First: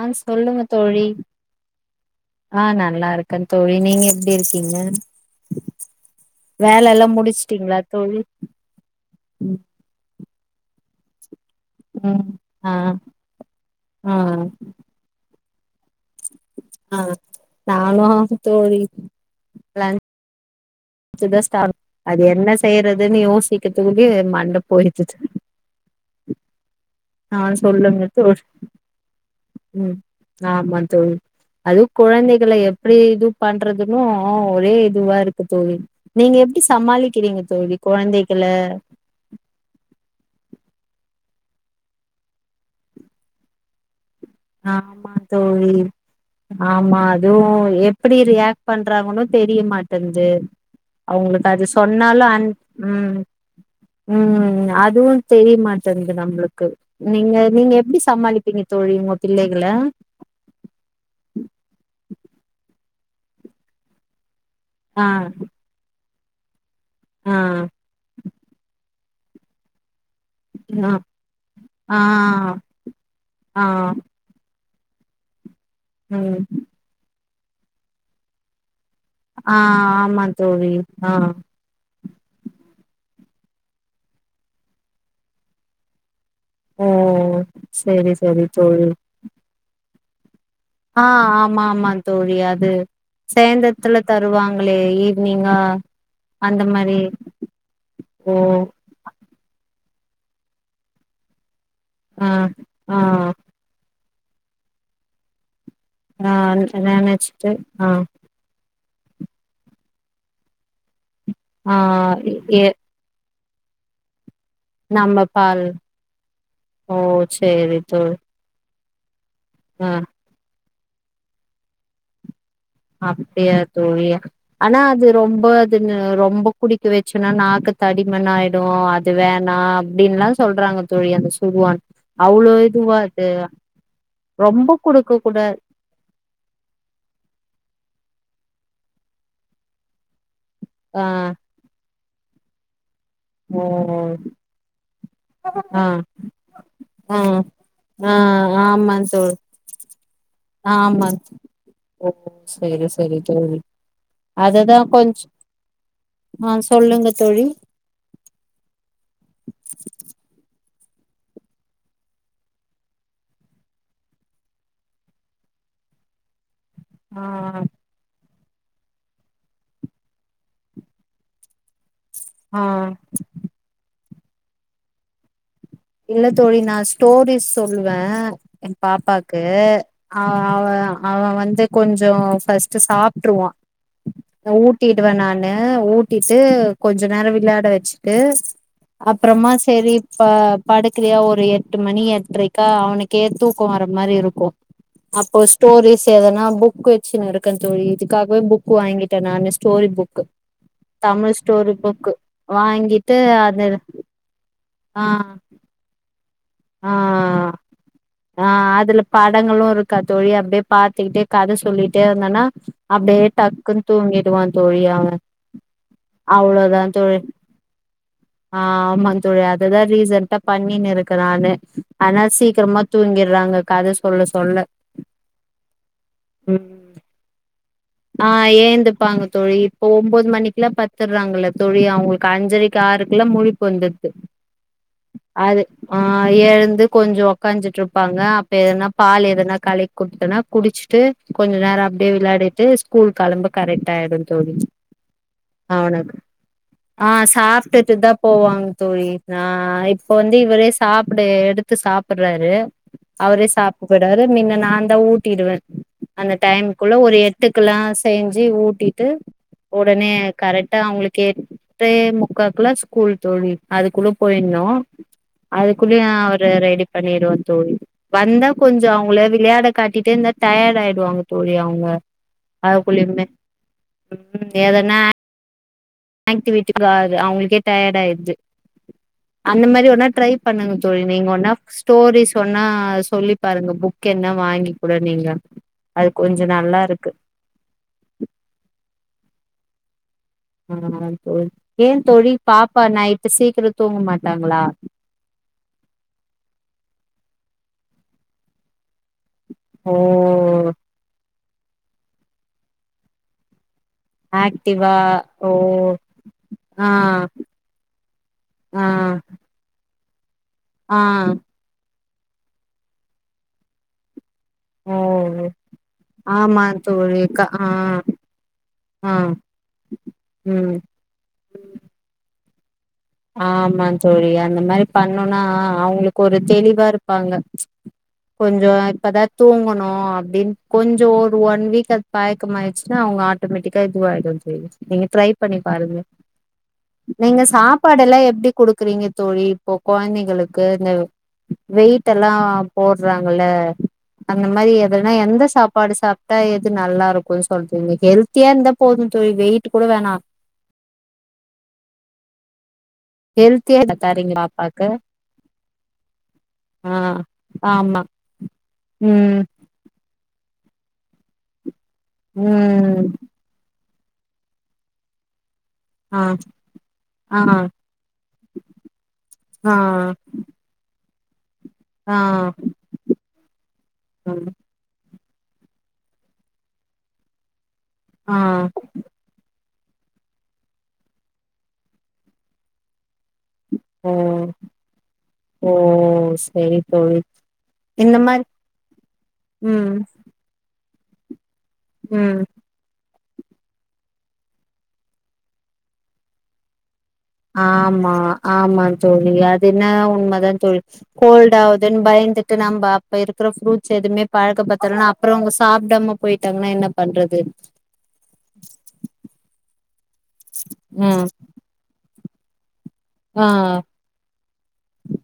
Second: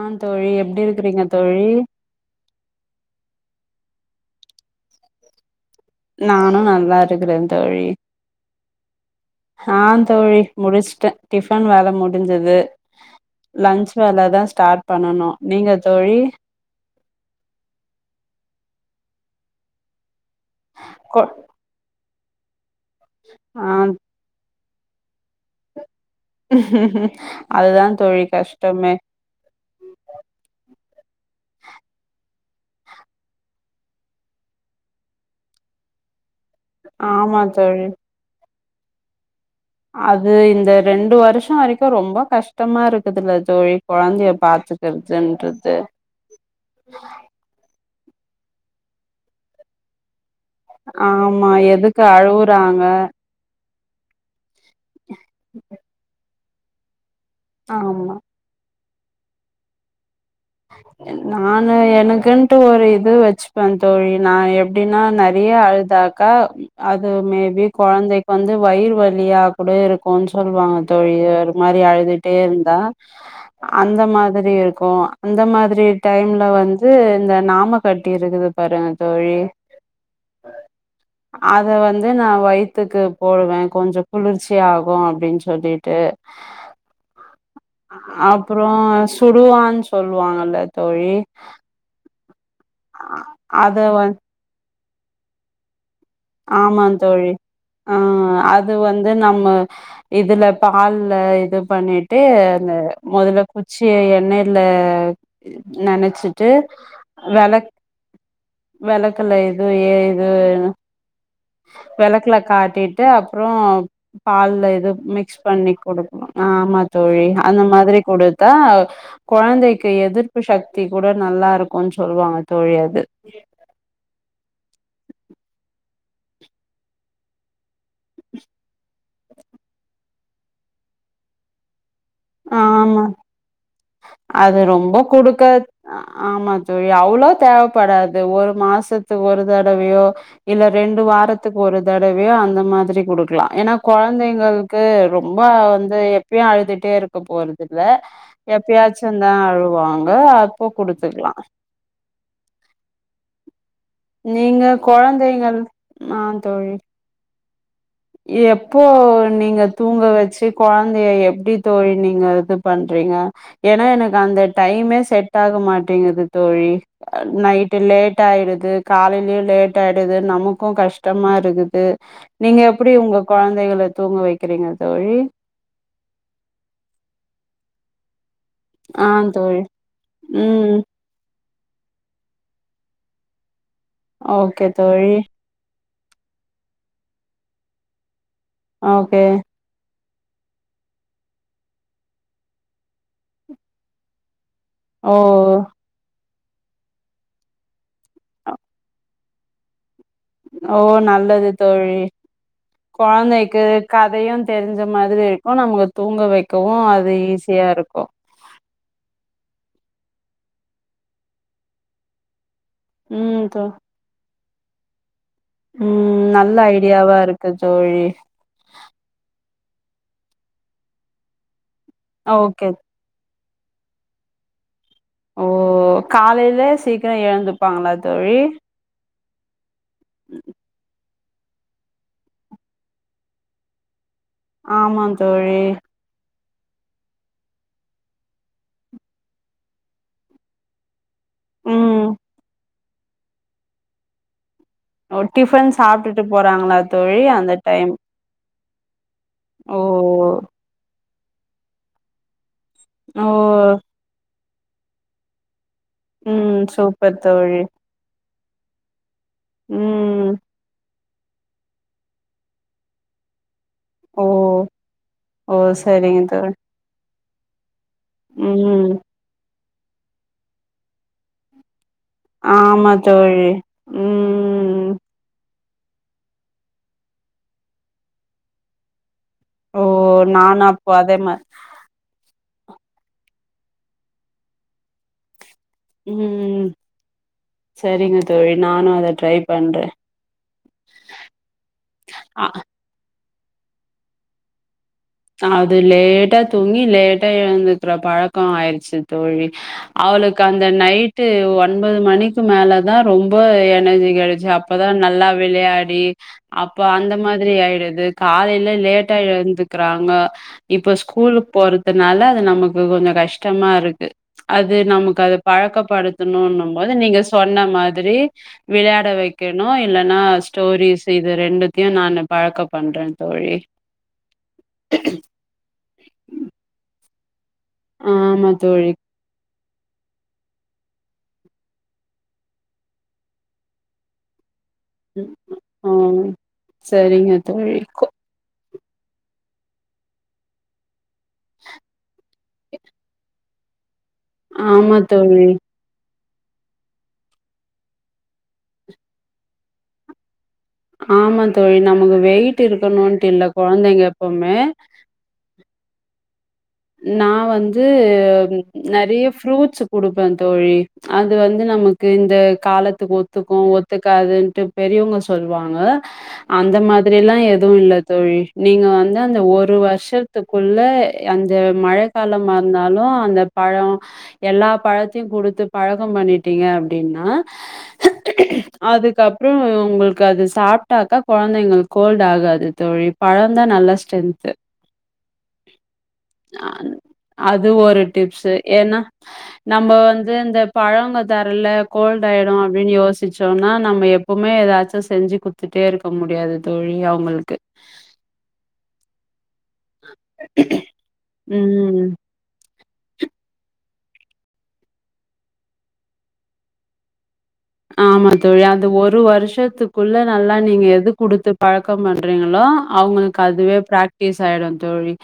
ஆ தோழி சொல்லுங்க எப்டி தோழி இருக்கிறீங்க தோழி ஆ நல்லா இருக் க்கேன் தோழி நீங்க எப்படி இருக்கீங்க நானும் வேல நல்லா எல்லா இருக்கிறேன் முடிச்சுட்டீங்களா தோழி ஆ தோழி முடிச்சுட்டேன் டிஃபன் வேலை ம் முடிஞ்சது ஆ லன்ச் ஆ வேலை தான் ஸ்டார்ட் பண்ணணும் நீங்க தோழி ஆ நானு தோழி லன் கொ ச்சு தா ஸ்டா [unintelligible] அது என்ன செய்றதுனு ஆ யோசிக்கற்துகுள்ள மண்ட போயிச்சுச்சு ம் ஆ சொல்லுங்க தோழி ம் ஆமா தோழி அதுவு குழந்தை ங்கள‌ எப்டி இது பண்றதுன்னூ ஒரே இதுவா இருக்கு தோழி நீங்க எப்டி சமாளிக்கிறீங்க தோழி கொழந்தைகள அது இந்த ரெண்டு வருஷ வரைக்கு ரொம்ப கஷ்டமா இருக்குதுல்ல தோழி கொழந்தைய ஆமா தோழி பாத்துக்கிறதுன்றது ஆமா அதுவு எப் பிடி ரியாக்ட் பண்றாங்கனு தெரியமாட்டென்து ஆமா எதுக்கு அழுவுறாங்க ம் ம் ந அதுவு தெரியமாட்டென்து நம்மளு க்கு நீங்க நீங்க எப்டி ஆமா சமாளிப்பிங்க தோழி உங்க பிள்ளைகள? நானு எனக்குன்ட்டு ஒரு இது வச்சுப்பே தோழி நா எப் டின்னா ஆ நறைய அழுதா க்கா அது ஆ மேபி கொழந்தைக்கு வந்து வயிறு வ லியா கூட இரு க்குன் சொல்வாங்க ஆ தோழி ஒரு மாரி ஆ அழுதுட்டே இருந்தா ஆ அந்த மாதிரி இரு க்கு அந்த மாதி ரி‌ ம் டைம்ல வந்து இந்த நாம கட்டி இருக்குது பாருங்க தோழி ஆ ஆமா தோழி ஆ அது நான் வயிறுத்துக்கு போடுவேன் கொஞ்சம் குளிர்ச்சி ஆகும் அப்படின்னு சொல்லிட்டு உஹம் அப்புறம் சுடுவாச் சொல்லுவாங்க ஆஹ் ஆமா ஆமா தோழி தெரியாது அத சேர்ந்தஇடத்துல வந் தருவாங்க ஈவினிங்கா அந்த ஆமா மாரி தோழி ஓ ஆஹ் அது வந்து நம்ம இதுல பால்ல இது பண்ணிட்டு ஆ அந்த ஆ முதல் குச்சி அன்னைல நா நெனச்சுட்டு ஆஹ் வெளக்குல இது ஏ இது ஆ வெளக்குல எ காட்டிட்டு அ அப்றோ பால்ல இதுவு நம்ம மிக்ஸ் பால் பண்ணி கொடுக்ணோ ஆமா ஓ தோழி அந்த சேரி மாதிரி தோழி கொடுத்தா ஆ கொழந்தைக்கு எதிர்ப்பு ஷக் தி கூட நல்லா இருக்கோன் சொல்வாங்க தோழி அது அப்டிய தோழி ஆனா அது ரொம்ப அது நு ரொம்ப குடிக்கவச்சுனா நாக்கு தடிமண் ஆயிடோ அது வேணா அப்டின்லா சொல்றாங்க தோழி அந்த சுடுவான் அவ்ளோ இதுவா ஆமா அது அது ரொம்ப குடுக்க ஆமா தோழி அவ்ளோ த படாது ஒரு மாசத்துக்கு ஒரு தடவையோ இல்ல ரெண்டு ஆ வாரத்துக்கு ஒரு தடவையோ அந்த மாதிரி குடுக்லா ஓ ஏனா கொழந்தைங்கள்க்கு ரொம்ப ஆ வந்து எப்பயோ அழுத்துட்டே இரு ஆ போறது இல்ல ஆ ஆமா எப்பயாச்சந்தா தோழி அழுவாங்கோ அப்போ ஆமா குடுத்துக்லா அததா கொஞ்ச ஆ ஆஹ் தோழி சொல்லுங்க தொழி எப்போ நீங்க தூங்க வச்சு கொழந்தைய எப்டி தோழி நீங்க குத்தனுப்புவீங்க ஏனா எனக்கு அந்த டைமே செட் ஆக மாட்டீங்குது தோழி ஆ நைட்டு் லேட் ஆயிடுது து காலையிளேயு லேட் ஆயிடுது நமக்கொ கஷ்டமா இருக்குது நீங்க ஆ அப்டி உங்க குழந்தைகள தூங்க வைக்கிறீங்க தோழி இல்ல தோழி நா ஸ்டோரிஸ் சொல்லுவே என் ஆ பாப்பாக்கு தோழி அவ ம் அவன் அவன் வந்து கொஞ்ச ஃபஸ்ட்டு சாப்ருவா ஓகே ஊட்டிடுவே தோழி நானு ஊ டிட்டு கொஞ்ச நேர விளாட வச்சுட்டு ஓகே அப்றோமா சேரி ப்ப படுக்கறையா ஒரு எட்டு மணி எட்ரைக்கா அவனுக்கே தூக்க வர மாரி இருக்கோ ஓ அப்போ ஸ்டோரிஸ் எதனா புக் வச்சுனு இருக்க தோழி இதுக்காகவே புக்கு வாங்கிட்டே நானு ஸ்டோரி புக் ஓ நல்லது தோழி வாங்கிட்டு கோழந்தைக்கு அது கதையு தெரிஞ்ச ஆ மாரி இருக்கு நமக்கு தூங்க வைக்க கவும் அது ஆ ஈஸியா இருக்கு ஆ அதுல படங்களு இருக்கா தோழி அப்படியே பாத்துக்கிட்டே கதை சொல்லிட்டே இருந்தன்னா அப்டே ம் டக்கு தூங்கிடுவ தோழியாவ உம் நல்ல ஐடியாவா இருக்கு தோழி தா ரீசன்டா பண்ணின் இருக்கு நானு ஆனா ஓகே சீக்கிரமா தூங்கிறாங்க தோ கத சொல்ல சொல்ல ஓ காலையில சீக்கிர எழுந்து ஆஹ ஏந்துப்பாங் தோழி ஒன்பது மணிக்குல பத்து துறாங்களல்ல தோழி அவுங்களுக்கு அஞ்சரைக்கு ஆறுருக்குல்ல முழிப்பு வந்துரு ஆமா தோழி அது ஆறு ஆ ஏழு வந்து கொஞ்சோ உக்காஞ்சிட்டு இருப்பாங்க அப்ப எதனா பால் எதனா களக்கி குடுத்தனா குடிச்சிட்டு கொஞ்ச நேர ம் அப்டியே விளாடி பிலே ஸ்கூல் கெளம்ப கரெக்ட் ஆயிடுந் தோழி ஒ டிபன் அவனுக்கு சாப்டுட்டு போறாங்ளா ஆ தோழி அந்த டைம் சாப்ட்டுட்டு தா போவாங்க தோழி ஆ ஓ இப்ப வந்து இவரே சாப் அப்டியே எடுத்து சாப்புறாரு ஓ அவுரே சாப்டுகுறாரு மின்னனா நா தா ஊட்டிடுவே அந்த ம் டைம் குள்ள ஒரு சூப்பர் எட் தோழி இதுகுலா செய்னு ஜூ ஊட்டிட்டு ஒடனே ம் கரெக்டா அவுங்களுக் எட்டே முக்காக்குளா ஸ்கூல் தோழி அதுக்குள்ள ஓ போயின்னு ஓ அது குள்ள நா சரிங்க அவர தோழி ரெடி பண்ணடுவே தோழ் வந்தா கொஞ்ச ம் அவங்ள விளையாட காட்டிட்டே இருந்தா டைர்யட் ஆயிடுவாங்க தோழி அவுங்க ஆமா தோழி ம் ஆக்டிவிட்டுக்காது அவுங்களுக்கே டயர்ட் ஆய்டுது அந்த ஓ மாரி ஒன்னா ட்ரை நானு பண்ணுங்க அப்போ தோழி அதே நீங்க மா ஒன்னா ஸ்டோரிஸ் சொன்னா சொல்லி பாருங்க புக் என்ன வாங்க கூட நீங்க அது ம் கொஞ்சோ ம் நல்லா இருக்கு சரிங்க தோழி நானு அத ட்ரை பண்றே ஆ தோழி ஏன் தோழி பாப்பா நைட் சீக்கிரம் தூங்க மாட்டாங்ளா அது லேட்டா தூங்கி லேட்டா எந்துக்கற பழக்கம் ஆயிடுச்சு தோழி அவளுக்கு அந்த ஓ நைட்டு து ஒன்பது மணிக்கு மேல தான் ரொம்ப எ நஞ்சி கெடைச்சி ஆக்டிவா அப்பதான் நல்லா ஓ விளையாடி அப்ப ஆ அந்த மாதிரி ஆயிடுது காலையில ஆ லேட்டா எழுந்து கிறாங்கோ இப்ப ஆ ஸ்கூலுக்கு போற தனால அது நமக்கு கொஞ்சம் கஷ்டமா இருக்கு அது ஓ நமக்கு அத ஓ பழக்கப்படுத்தணும் ஆமா இன்னும் போது நீங்க தோழி க சொன்ன ஆ மாதிரி விளையாட ஆ வைக்கணும் இல்லன்னா ம் ஸ்டோரிஸ் இது ரெண்டுத்தையும் நானு பழக்க பண்றே தோழி ஆமா தோழி அந் ந்த மாரி பண்ணோனா அவுங்களுக்கு ஒரு தெளிவா இருக் பாங்க ஆமா கொஞ்சம் தோழி இப்பதா தூங்கணும் ஆ அப்டின்னு கொஞ்சம் ஒரு ஒன் வீக் அது பயக்க ஆயிடுச்சின்னா அவுங்க ஆட்டோமேட்டிக்கா இது ஆயிடும் தோழி நீங்க ட்ரை பண்ணி ஆ பாருங்க சரிங்க நீங்க தோழி சாப் கொ பாடலாம் எப்படி குடுக் கிறிங்க தோழி இப்போ கொழந்தைகளுக்கு இந்த வெயிட்ட எல்லாம் போடறாங்க இல்ல [inaudible] அந்த மாரி ஆமா எதனா எந்த தோழி சாப்பாடு சாப் த்த எது நல்லா இருக்கும் சொல்ட்டு இந்த ஹெல்த்தியா இருந்தா போதும் தோழி வெயிட்டு கூட வேணா ஆமா தோழி நமக்கு வெயிட்டு இருக் கணுன்ட்டு இல்ல ஹெல்த்தியா கொழந்தைங்க தரீங்க எப்பவுமே பாப்பாக்கு ஆ நா வந்து ஆமா நெறையா ம் ஃப்ரூட்ஸ் குடுப் ப்ப தோழி அது வந்து நமக் கு இந்த ம் காலத்துக்கு ஒத்துக்கும் ஒத் த்துக்காதுன்ட்டு பெரியவங்க சொல் வாங்க ஆ அந்த மாதிரி எல்லா ஆ எதுவும் இல்லை தோழி நீங்க வந்து அந்த ஆ ஒரு வருஷத்துக்குள்ள எங் க மழை ஆ காலமா இருந்தாலும் அந்த பழம் ம் எல்லா பழத் தியு குடுத்து பழக்கம் பண்ணிட்டீங்க அப்டின்னா ஆ அதுக்கப்புறம் உங்களுக்கு அது சாப்பிட்டாக்கா குழந்தைங்கள் கோல்ட் ஆகாது தொழி பழம்தான் நல்ல ஓ ஸ்ட்ரென்து ஓ செரி அஹ தோழி அது ஒரு இந்த மாரி டிப்ஸ் ஏன்னா நம்ம ம் வந்து இந்த பழங்குதா கோல்டு ம் ஆயிடும் அப்படின்னுயோசிச் சோம்னா நம்ம எப்பவுமே ஏதாச்சும் செஞ்சு குத்துட்டே இருக்க முடியாது தொழி ஆமா ஆமா தோழி அஞ ன உண்மைதான் தொழி கோல்ட் ஆகுதுன்னு ம் பயந்துட்டு நம்ம அப்ப இரு அப்புறம் ஃரூட்ஸ் எதுமே பழக்க படுத்தலன்னா அப்புறம் அவங்க சாப்பிடாம போயிட்டாங்கன்னா என்ன பண்றது ஆமா தொழி அந்த ஒரு வருஷத்துக்குள்ள நல்லா நீங்க எது ம் குடுத்து பழக்கம் பண்ண றீங்களா அவங்களுக்கு ஆ அதுவே பிர்ராக்டிஸ் ஆயிடும் தோழி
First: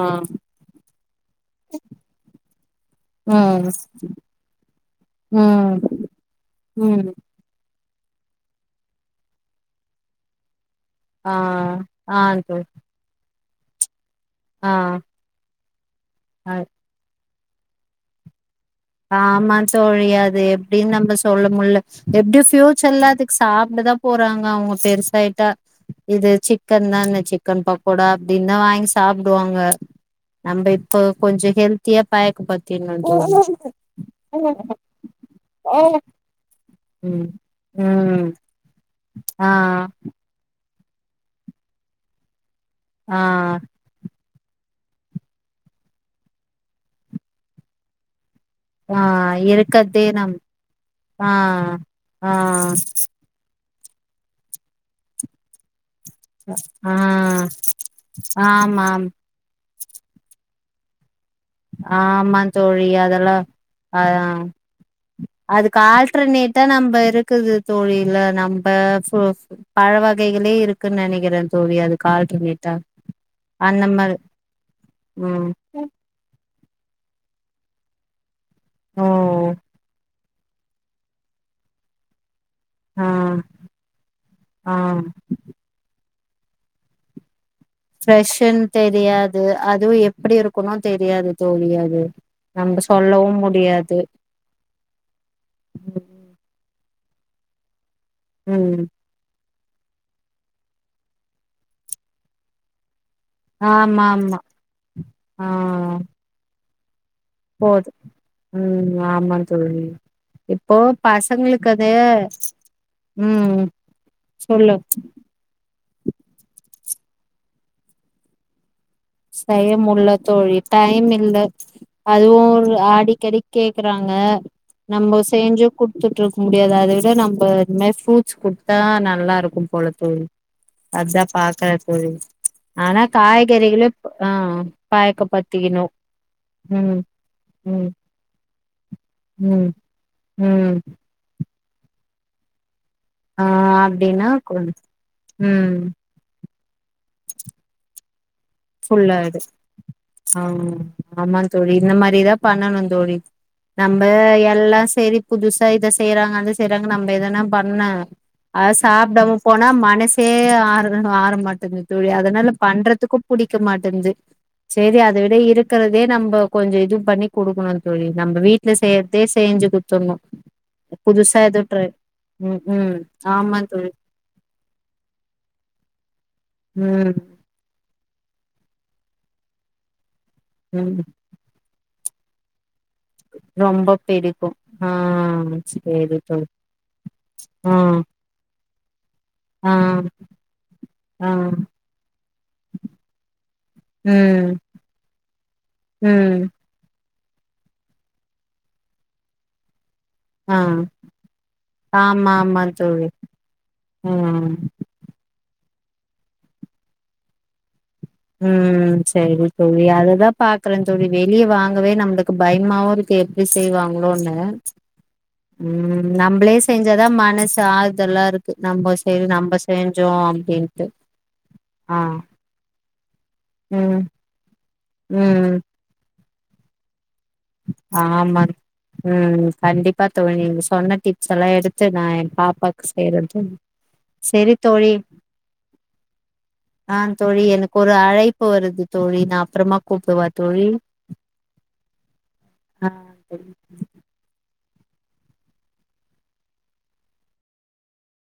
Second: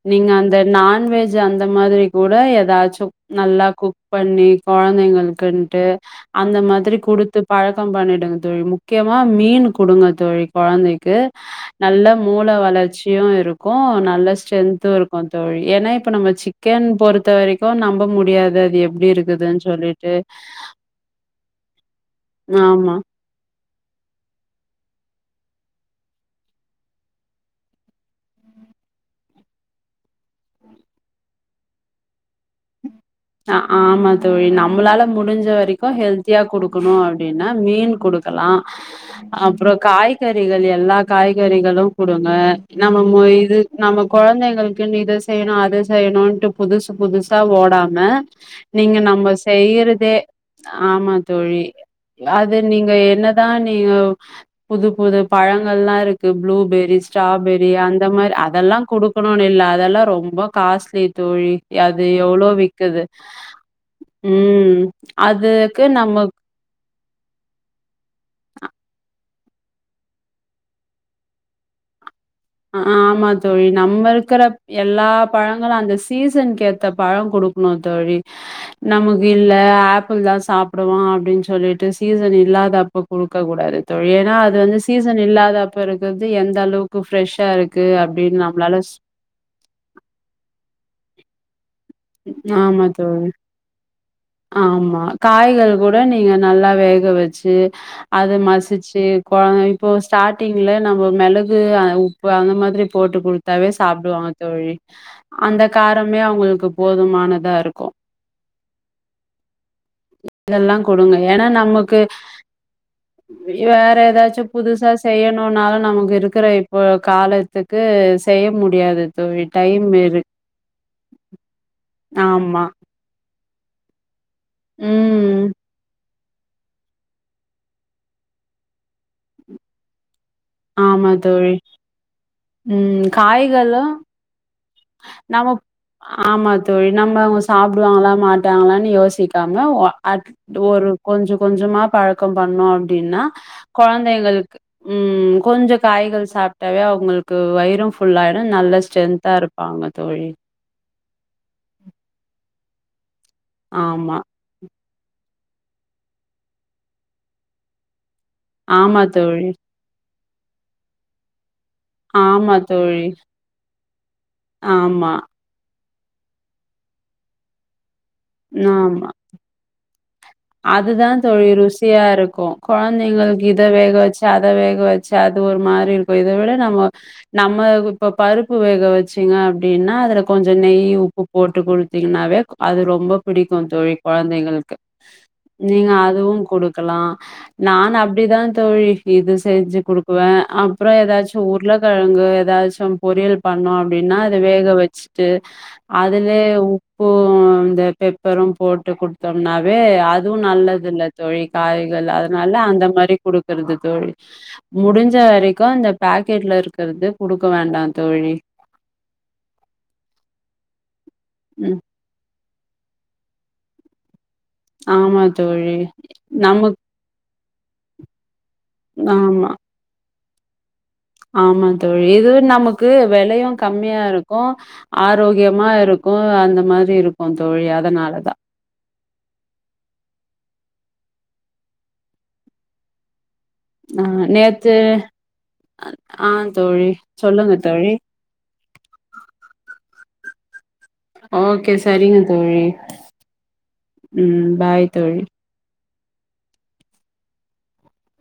ஆ நீங்க அந்த நான்வெஜ் அந்த மாதிரி கூட ஏதாச்சும் நல்லா ம் குக் பண்ணி குழந்தைங்களுக்குன்ட்டு ம் அந்த மாதிரி த்த ம் கொடுத்து பழ பண்ணிடுங்க தொழி முக்கியமா மீன் கொடுங்க தொழி குழந்தைக்கு ஆ நல்ல ஆ மூல தோழி வளர்ச்சியும் இருக்கும் கோன் நல்ல ஆ ஸ்ட்ரன்தும் இருக்கும் தோழி எனனைப் நம்ம ஆ சிக்கன் பொறுத்து த்த வரைக்கும் நம்ப முடியாது அது எப்டி ஆமா இருக்குதுன்னு தோழி சொல்லிட்டு அது எப்படின்னு நம்ம சொல்லும் மு எப்படியும் ஆமா ப்யூச்சர்ல அதுக்கு சாப்ப இ தான் போறாங்க அவங்க பெருசாயிட்டா இது சிக்கன் தான் சிக்கன் பக்கோடா அப்படின் தான் வாங்கி சாப்பிடுவாங்க நம்ம இப்ப கொஞ்சம் ஹெல்த்தியா பாயக்கு பாத்தீ அ நன்றி ஆமா தோழி நம்மளால முடிஞ்ச வரைக்கும் ஹெல்த்தியா குடுக்கணும் ம் அப்படின்னா மீன் ம் குடுக்கலாம் ஆ அப்புறம் காய்கறிிகள் எல்லா காய்கறிகளும் கொடுங்க ஆ நம்ம இது நம்ம குழந்தைங்களுக்குன்னு இதை செய்யணும் அது செய்யணும்ன்ட்டு புதுசு புதுசாக ஓடாங்க ஆ நீங்க ஆ நம்ம இருக்கதே செய்யறதே நம் ஆமா ஆ தோழி ஆ அது நீங்க என்னதான் நீங்க புது புது பழங்கள்லாம் இருக்கு ஆ ப்ளூபெரி ஸ்ட்ராபெரி அந்த மாதிரி அதெல்லாம் ஆமாம் கொடுக்கணும்னு இல்ல அதெல்லாம் ரொம்ப காஸ்ட்லி தோழி அது எவ்வளோ ழ அதெல்லாம் ஆஹ அதுக்கு ஆல்டர்னேட்டா நம்ம இருக்குது தோழில நம்ம பழ வகைகளே இருக்குன்னு நினைக்கிறேன் தோல்வி அது கால் அ ஆமா தோழி நம்ம இருக்கிற எல்லா ம் பழங்களும் அந்த சீசனுக்குே பழம் கொடுக்கணும் தோழி ஓ நமக்கு இல்ல ஆப்பிள் தான் சாப்பிடுவான் அப்படின்னு சொல்லிட்டு சீசன் இ இல்லாத அப்ப ஆ கொடுக்க கூடாது தோழி ஏன்னா அது ஆ வந்து சீசன் இல்லாத அப்ப இருக்கு து எந்த அளவுக்கு பிரப்ரெஷா இருக்கு அப்படின்னு ன் நம்மளால ஸ் தெரியாது அதுவம் எப்படி இருக்கணும் தெரியாது தோழி அது நம்ம ஆமா தோழி. சொல்லவும் முடியாது ஆமா காய்கள் கூட நீங்க நல்லா ல்ல வேக வச்சு அத ம் மசிச்சு குழந்த இப்போ ஸ்டாரிங்ல நம்ம மிளகு உப்பு அந்த மாதிரி போட்டு கொடுத்தாவே ஆமா சாப்பிடுவாங்க ஆமா தோழி ஆ அந்த காரமே அவங்களுக்கு போதுமான போது உம் இதெல்லாம் கொடுங்க ஏன்னா பசங்களுக்கு அது நமக்கு ம் வேற ஏதாச்சும் சொல்லு புதுசா செய்யணும்னால நமக்கு இருக்கிற இப்போ காலத்துக்கு செய்ய முடிய செய்யமுடியல தோழி டைம் இல்ல அதுவும் ஆமா. ஒரு அடிக்கடி கேக்குறாங்க நம்ம ம். செய்ஞ்சு குடுத்துட்டு முடியாது அத விட நம்ம அது மாரி ஃப்ரூட்ஸ் குடுத்தா நல்லா இருக்கு போல தோழி ஆமா அதா தோழி. பாக்குற தோழி ஆனா ம் காய்கறிகளு காய்களும் ஆ நம்ம பாயக்கப்படுத்திக்கணு ஆமா தோழி ம் நம்ம அவங்க ம் சாப்பிடுவாங்களா மாட்டாங்களான்னு யோசிக்காம ம் அட ம் ஒரு கொஞ்சு கொஞ்சமா பழக்கோ பண்ணோ அப் அப்டின்னா ஆ அப்டின்னா கொழந்தைங்களுக்கு ம் கொஞ்ச காய்கள் சாப் டவே அவங்களுக்கு வயிரு ஃபுல்லாயிடு நல்ல ஸ்ட்ரென்த்தா ஃபுல்லது இருப்பாங்க தோழி ஆ ஆமா தோழி இந்த மாதிரிதா பண்ணணு தோழி நம்ம ஆமா எல்லாம் செரி புதுசா இத செய்யறாங்க அத செய்யறாங்கனு நம்ம எதனா பண்ண அ ஆமா சாப்பிட தோழி போனா மனசு சே ஆரம ஆரமாட்டிகு து தோழி அதனால ஆமா தோழி பண்றதுக்கு படிக்க மாட்டே து சரி ஆமா அத விட இரு இருக்கிறதே நம்ம கொஞ்ச இதுவு பண்ணி கொடுக்கணு தோழி நம்ம வீட்ல செய்யறதே செய்ஞ்சு குடுத்ரணு அதுதா தோழி ருசியா இருக்கு ம் ம் கொழந்தைங்களுக்கு ஆமா இத தோழி வேக வச்சு அத வேக வச்சு அது ஒரு மாரி இருக்கு இத விட நம ம் நம்ம இப்ப பருப்பு வேக வச்சுங்க அப்டின்னா அதுல கொஞ்சோ நெய் ம் உப்பு போட்டு குடுத்து திங்னாவே அது ரொம்ப பிடிக்கு தோழி ரொம்ப பிடிக்கு கொழந்தைங்களுக்கு ஆ நீங்க சேரி அதுவு தோழி கொடுக்கலா ஆ நானு அப்டிதா தோழி இது ஆ செஞ்சு கொடுக்குவே அப்புறோ ஆ ஏதாச்சு உருளைக்கிழங்கு ஏதாச்சு பொரியல் பண்ணோ அப்டின்னா அத ம் வேக வச்சுட்டு அதுலயே ம் ப்பு இந்த பெப்பரு போட்டு குடுத்தோன்னாவே அ துவு ஆ நல்லதில்ல தோழி காய்கள் ஆமா அதுனால ஆமா அந்த தோழி மாரி குடுக்கற்து தோழி ம் முடுஞ்ச வரை க்கு அந்த பாக்கெட்ல இருக்கறது குடுக்க வேண்டா தோழி. ம் சரி தோழி அததா பாக்குறே தோழி வெளிய ம் வாங்கவே நம்ளுக் கு பயமாவு இருக்கு எப்டி செய்வாங்களோன்னு ஆமா தோழி. ம் நம்பளே நமக் செஞ்சாதா மனசு ஆறுதலா இரு க்கு நம்ப சரி ஆமா. நம்ப செஞ்சோ அ ப்டின் ஆமா தோழி இது நமக்கு வெலையு ம் கம்மியா இருக்கு ம் ஆரோக்கியமா இரு க்கு அந்த மாரி இருக் ஆமா ம் கண்டிப்பா தோழி சொன்ன டிப்ஸ் எல்லா எடுத்து நா எ பாப்பாக்கு செய்றே தோழி ஆ செரி நேத்து தோழி ஆ தோழி ஆ தோழி சொல்லுங்க எனக்கு ஒரு அழைப்பு வருது தோழி நா அப்றமா கூப் டவா தோழி ஓகே சரிங்க தோழி ஆ ம் பாய் தோழி